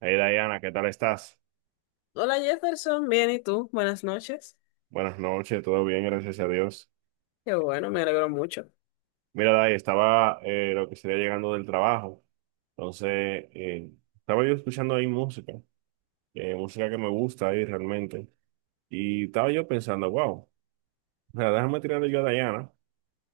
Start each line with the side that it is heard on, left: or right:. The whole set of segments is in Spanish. right: Hey Diana, ¿qué tal estás?
left: Hola Jefferson, bien, ¿y tú? Buenas noches.
right: Buenas noches, todo bien, gracias a Dios.
left: Qué bueno, me alegro mucho.
right: Mira, Day, estaba lo que sería llegando del trabajo, entonces estaba yo escuchando ahí música, música que me gusta ahí realmente, y estaba yo pensando, wow, o déjame tirarle yo a Diana,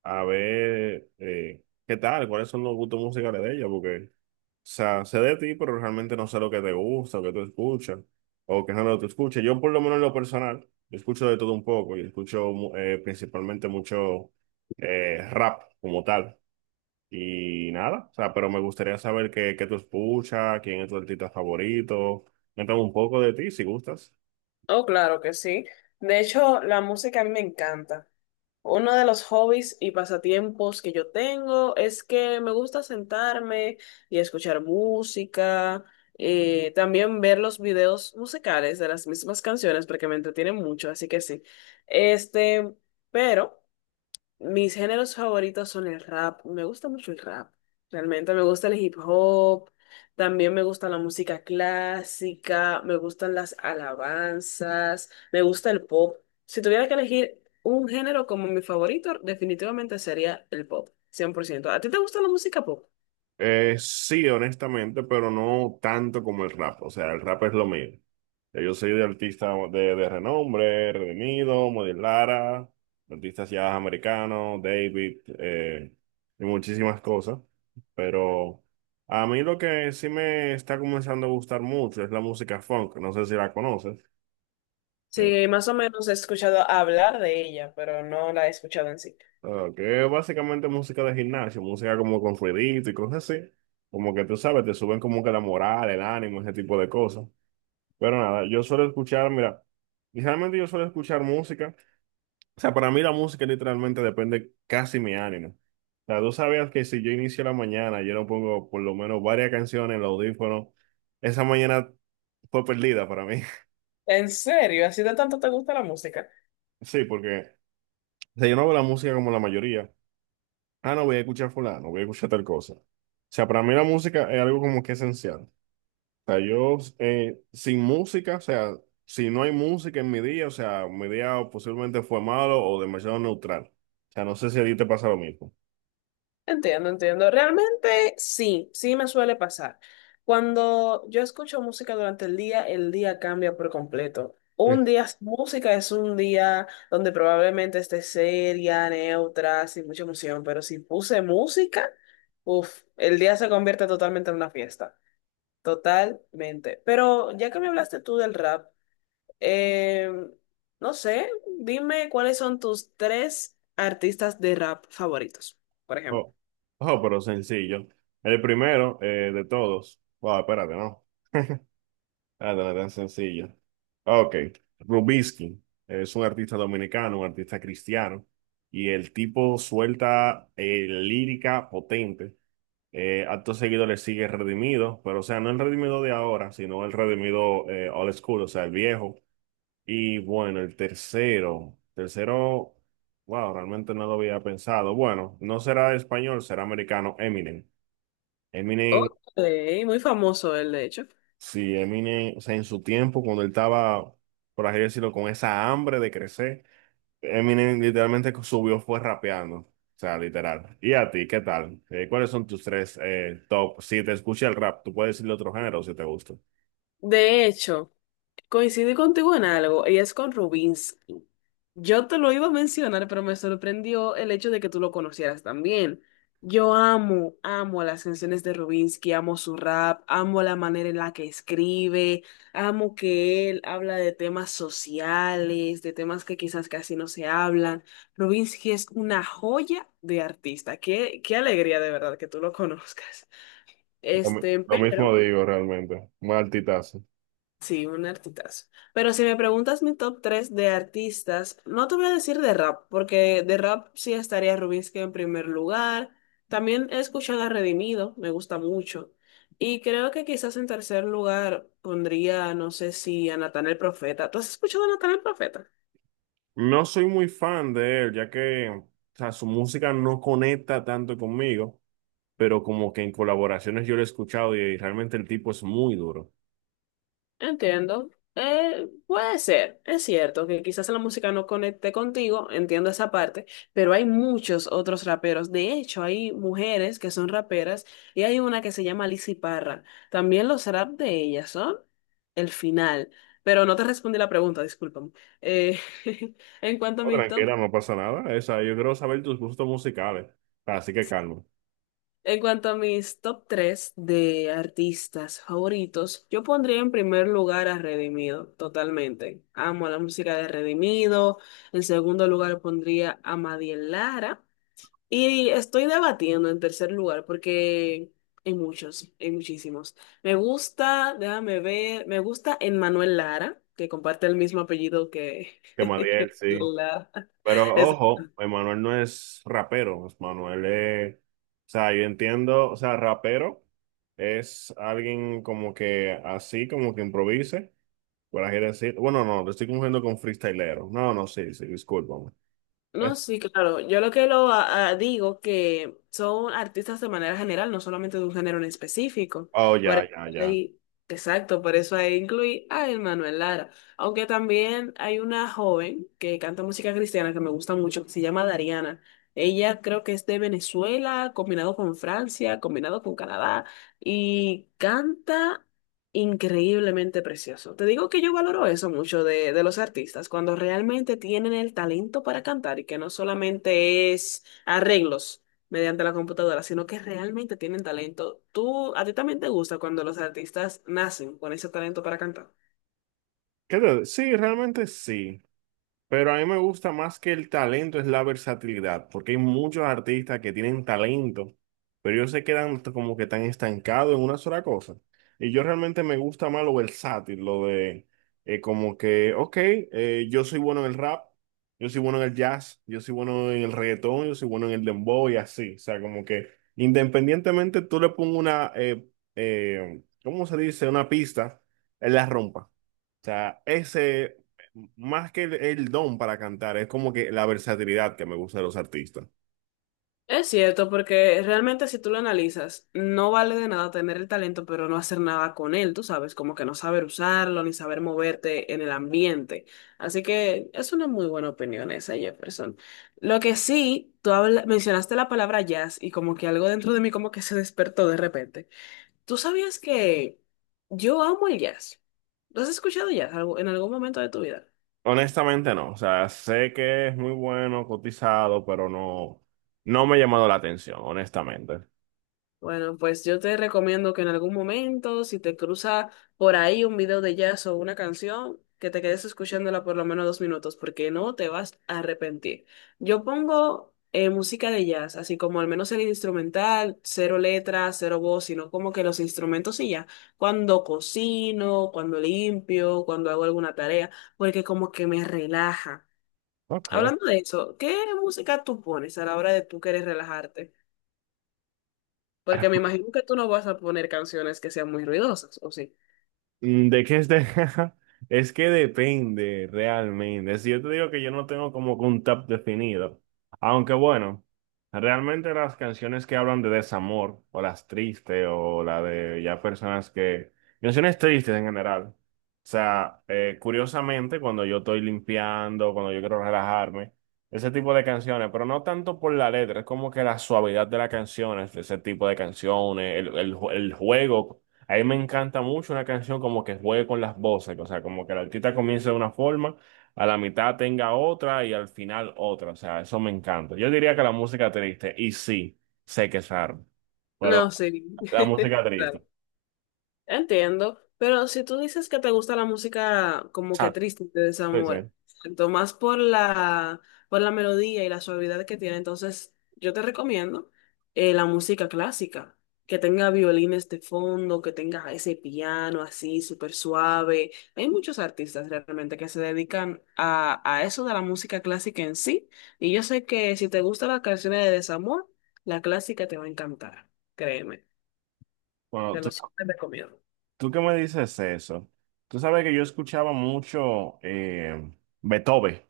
right: a ver qué tal, cuáles son los gustos musicales de ella, porque, o sea, sé de ti, pero realmente no sé lo que te gusta, o que tú escuchas, o qué género tú escuchas. Yo, por lo menos en lo personal, yo escucho de todo un poco, y escucho principalmente mucho rap como tal. Y nada, o sea, pero me gustaría saber qué tú escuchas, quién es tu artista favorito. Cuéntame un poco de ti, si gustas.
left: Oh, claro que sí. De hecho, la música a mí me encanta. Uno de los hobbies y pasatiempos que yo tengo es que me gusta sentarme y escuchar música, también ver los videos musicales de las mismas canciones porque me entretienen mucho, así que sí. Este, pero... Mis géneros favoritos son el rap. Me gusta mucho el rap. Realmente me gusta el hip hop. También me gusta la música clásica. Me gustan las alabanzas. Me gusta el pop. Si tuviera que elegir un género como mi favorito, definitivamente sería el pop. Cien por ciento. ¿A ti te gusta la música pop?
right: Sí, honestamente, pero no tanto como el rap. O sea, el rap es lo mío. Ya yo soy de artista de renombre: Redimido, Model Lara, artistas ya americanos, David, y muchísimas cosas. Pero a mí lo que sí me está comenzando a gustar mucho es la música funk. No sé si la conoces. Eh,
left: Sí, más o menos he escuchado hablar de ella, pero no la he escuchado en sí.
right: que es básicamente música de gimnasio, música como con ruidito y cosas así. Como que tú sabes, te suben como que la moral, el ánimo, ese tipo de cosas. Pero nada, yo suelo escuchar, mira, realmente yo suelo escuchar música. O sea, para mí la música literalmente depende casi mi ánimo. O sea, tú sabías que si yo inicio la mañana, yo no pongo por lo menos varias canciones en los audífono esa mañana fue perdida para mí.
left: ¿En serio? ¿Así de tanto te gusta la música?
right: Sí, porque o sea, yo no veo la música como la mayoría. Ah, no, voy a escuchar fulano, voy a escuchar tal cosa. O sea, para mí la música es algo como que esencial. Sea, yo sin música, o sea, si no hay música en mi día, o sea, mi día posiblemente fue malo o demasiado neutral. O sea, no sé si a ti te pasa lo mismo.
left: Entiendo, entiendo. Realmente sí, sí me suele pasar. Cuando yo escucho música durante el día cambia por completo.
right: Sí.
left: Un día, música es un día donde probablemente esté seria, neutra, sin mucha emoción, pero si puse música, uff, el día se convierte totalmente en una fiesta. Totalmente. Pero ya que me hablaste tú del rap, eh, no sé, dime cuáles son tus tres artistas de rap favoritos, por ejemplo.
right: Oh, oh, pero sencillo. El primero de todos. Wow, espérate, no. Ah, no tan sencillo. Ok. Rubinsky es un artista dominicano, un artista cristiano. Y el tipo suelta lírica potente. Acto seguido le sigue Redimido, pero o sea, no el Redimido de ahora, sino el Redimido old school, o sea, el viejo. Y bueno, el tercero, tercero, wow, realmente no lo había pensado. Bueno, no será español, será americano, Eminem.
left: Ok,
right: Eminem,
left: muy famoso él, de hecho.
right: sí, Eminem, o sea, en su tiempo, cuando él estaba, por así decirlo, con esa hambre de crecer, Eminem literalmente subió, fue rapeando. O sea, literal. ¿Y a ti, qué tal? ¿Cuáles son tus tres top? Si te escucha el rap, tú puedes decirle otro género si te gusta.
left: De hecho, coincidí contigo en algo, y es con Rubinsky. Yo te lo iba a mencionar, pero me sorprendió el hecho de que tú lo conocieras también. Yo amo, amo las canciones de Rubinsky, amo su rap, amo la manera en la que escribe, amo que él habla de temas sociales, de temas que quizás casi no se hablan. Rubinsky es una joya de artista. Qué, qué alegría de verdad que tú lo conozcas. Este,
right: Lo mismo
left: pero...
right: digo realmente. Maltitazo.
left: Sí, un artistazo. Pero si me preguntas mi top 3 de artistas, no te voy a decir de rap, porque de rap sí estaría Rubinsky en primer lugar. También he escuchado a Redimido, me gusta mucho. Y creo que quizás en tercer lugar pondría, no sé si a Natán el Profeta. ¿Tú has escuchado a Natán el Profeta?
right: No soy muy fan de él, ya que o sea, su música no conecta tanto conmigo, pero como que en colaboraciones yo lo he escuchado y realmente el tipo es muy duro.
left: Entiendo. Puede ser, es cierto que quizás la música no conecte contigo, entiendo esa parte, pero hay muchos otros raperos. De hecho, hay mujeres que son raperas y hay una que se llama Lizzy Parra. También los rap de ellas son el final. Pero no te respondí la pregunta, discúlpame. Eh, en cuanto a
right: No,
left: mi top.
right: tranquila, no pasa nada. Esa, yo quiero saber tus gustos musicales. Así que calma.
left: En cuanto a mis top 3 de artistas favoritos, yo pondría en primer lugar a Redimido, totalmente. Amo la música de Redimido. En segundo lugar pondría a Madiel Lara. Y estoy debatiendo en tercer lugar porque hay muchos, hay muchísimos. Me gusta, déjame ver, me gusta Emmanuel Lara, que comparte el mismo apellido que...
right: Que Madiel,
left: que
right: sí.
left: Lara.
right: Pero ojo, Emanuel no es rapero, Emanuel es, o sea, yo entiendo, o sea, rapero es alguien como que así, como que improvise, por así decir, bueno, no, lo estoy confundiendo con freestylero, no, no, sí, sí, discúlpame.
left: No,
right: Es,
left: sí, claro. Yo lo que digo que son artistas de manera general, no solamente de un género en específico.
right: oh,
left: Por
right: ya,
left: eso
right: ya, ya.
left: ahí, exacto, por eso ahí incluí a Manuel Lara. Aunque también hay una joven que canta música cristiana que me gusta mucho, que se llama Dariana. Ella creo que es de Venezuela, combinado con Francia, combinado con Canadá, y canta increíblemente precioso. Te digo que yo valoro eso mucho de los artistas, cuando realmente tienen el talento para cantar y que no solamente es arreglos mediante la computadora, sino que realmente tienen talento. ¿Tú, a ti también te gusta cuando los artistas nacen con ese talento para cantar?
right: ¿Qué te- sí, realmente sí, pero a mí me gusta más que el talento es la versatilidad, porque hay muchos artistas que tienen talento, pero ellos se quedan como que tan estancados en una sola cosa. Y yo realmente me gusta más lo versátil, lo de como que, ok, yo soy bueno en el rap, yo soy bueno en el jazz, yo soy bueno en el reggaetón, yo soy bueno en el dembow y así. O sea, como que independientemente tú le pongas una, ¿cómo se dice? Una pista, él la rompa. O sea, ese, más que el don para cantar, es como que la versatilidad que me gusta de los artistas.
left: Es cierto, porque realmente si tú lo analizas, no vale de nada tener el talento, pero no hacer nada con él, tú sabes, como que no saber usarlo ni saber moverte en el ambiente. Así que es una muy buena opinión esa, Jefferson. Lo que sí, mencionaste la palabra jazz y como que algo dentro de mí como que se despertó de repente. ¿Tú sabías que yo amo el jazz? ¿Lo has escuchado jazz en algún momento de tu vida?
right: Honestamente no, o sea, sé que es muy bueno, cotizado, pero no, no me ha llamado la atención, honestamente.
left: Bueno, pues yo te recomiendo que en algún momento, si te cruza por ahí un video de jazz o una canción, que te quedes escuchándola por lo menos 2 minutos, porque no te vas a arrepentir. Yo pongo música de jazz, así como al menos el instrumental, cero letras, cero voz, sino como que los instrumentos y ya. Cuando cocino, cuando limpio, cuando hago alguna tarea, porque como que me relaja.
right: Ok.
left: Hablando de eso, ¿qué música tú pones a la hora de tú querer relajarte? Porque me imagino que tú no vas a poner canciones que sean muy ruidosas, ¿o sí?
right: Mm, ¿de qué es de- Es que depende realmente. Si yo te digo que yo no tengo como que un top definido, aunque bueno, realmente las canciones que hablan de desamor, o las tristes, o la de ya personas que... Canciones tristes en general. O sea, curiosamente, cuando yo estoy limpiando, cuando yo quiero relajarme, ese tipo de canciones, pero no tanto por la letra, es como que la suavidad de las canciones, de ese tipo de canciones, el juego. A mí me encanta mucho una canción como que juegue con las voces, o sea, como que el artista comience de una forma, a la mitad tenga otra y al final otra, o sea, eso me encanta. Yo diría que la música triste, y sí, sé que es raro,
left: No,
right: pero
left: sí.
right: la música triste.
left: Entiendo, pero si tú dices que te gusta la música como que
right: Ah,
left: triste de
right: sí, sí.
left: desamor, tanto más por la melodía y la suavidad que tiene, entonces yo te recomiendo la música clásica, que tenga violines de fondo, que tenga ese piano así súper suave. Hay muchos artistas realmente que se dedican a eso de la música clásica en sí, y yo sé que si te gustan las canciones de desamor, la clásica te va a encantar, créeme,
right: Bueno,
left: te lo súper recomiendo.
right: tú que me dices eso, tú sabes que yo escuchaba mucho Beethoven,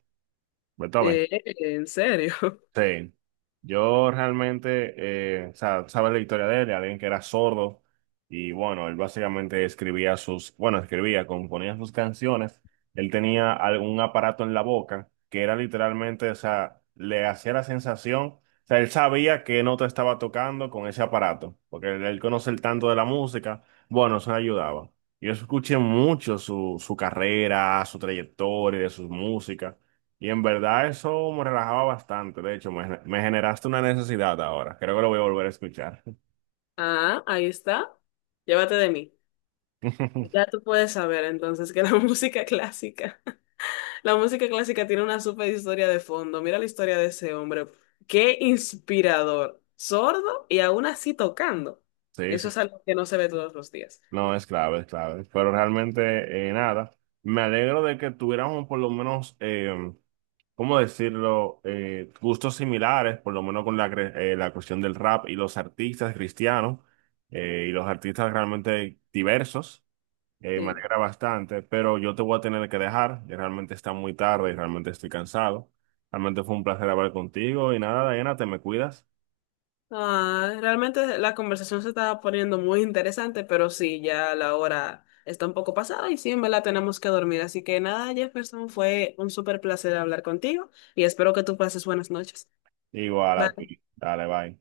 right: Beethoven.
left: Eh, ¿En serio?
right: Sí, yo realmente, o sea, sabes la historia de él, de alguien que era sordo y bueno, él básicamente escribía sus, bueno, escribía, componía sus canciones, él tenía algún aparato en la boca que era literalmente, o sea, le hacía la sensación, o sea, él sabía qué nota estaba tocando con ese aparato, porque él conoce el tanto de la música, bueno, eso le ayudaba. Yo escuché mucho su carrera, su trayectoria, de sus músicas. Y en verdad eso me relajaba bastante. De hecho, me generaste una necesidad ahora. Creo que lo voy a volver a escuchar.
left: Ah, ahí está. Llévate de mí. Ya tú puedes saber entonces que la música clásica, la música clásica tiene una super historia de fondo. Mira la historia de ese hombre. Qué inspirador. Sordo y aún así tocando.
right: Sí,
left: Eso es
right: sí.
left: algo que no se ve todos los días.
right: No, es clave, es clave. Pero realmente, nada. Me alegro de que tuviéramos por lo menos, ¿cómo decirlo? Gustos similares, por lo menos con la cuestión del rap y los artistas cristianos y los artistas realmente diversos. Me
left: Sí.
right: alegra bastante, pero yo te voy a tener que dejar. Ya realmente está muy tarde y realmente estoy cansado. Realmente fue un placer hablar contigo y nada, Diana, te me cuidas.
left: Ah, realmente la conversación se estaba poniendo muy interesante, pero sí, ya la hora está un poco pasada y sí, en verdad tenemos que dormir. Así que nada, Jefferson, fue un súper placer hablar contigo y espero que tú pases buenas noches.
right: Igual a
left: Bye.
right: ti. Dale, bye.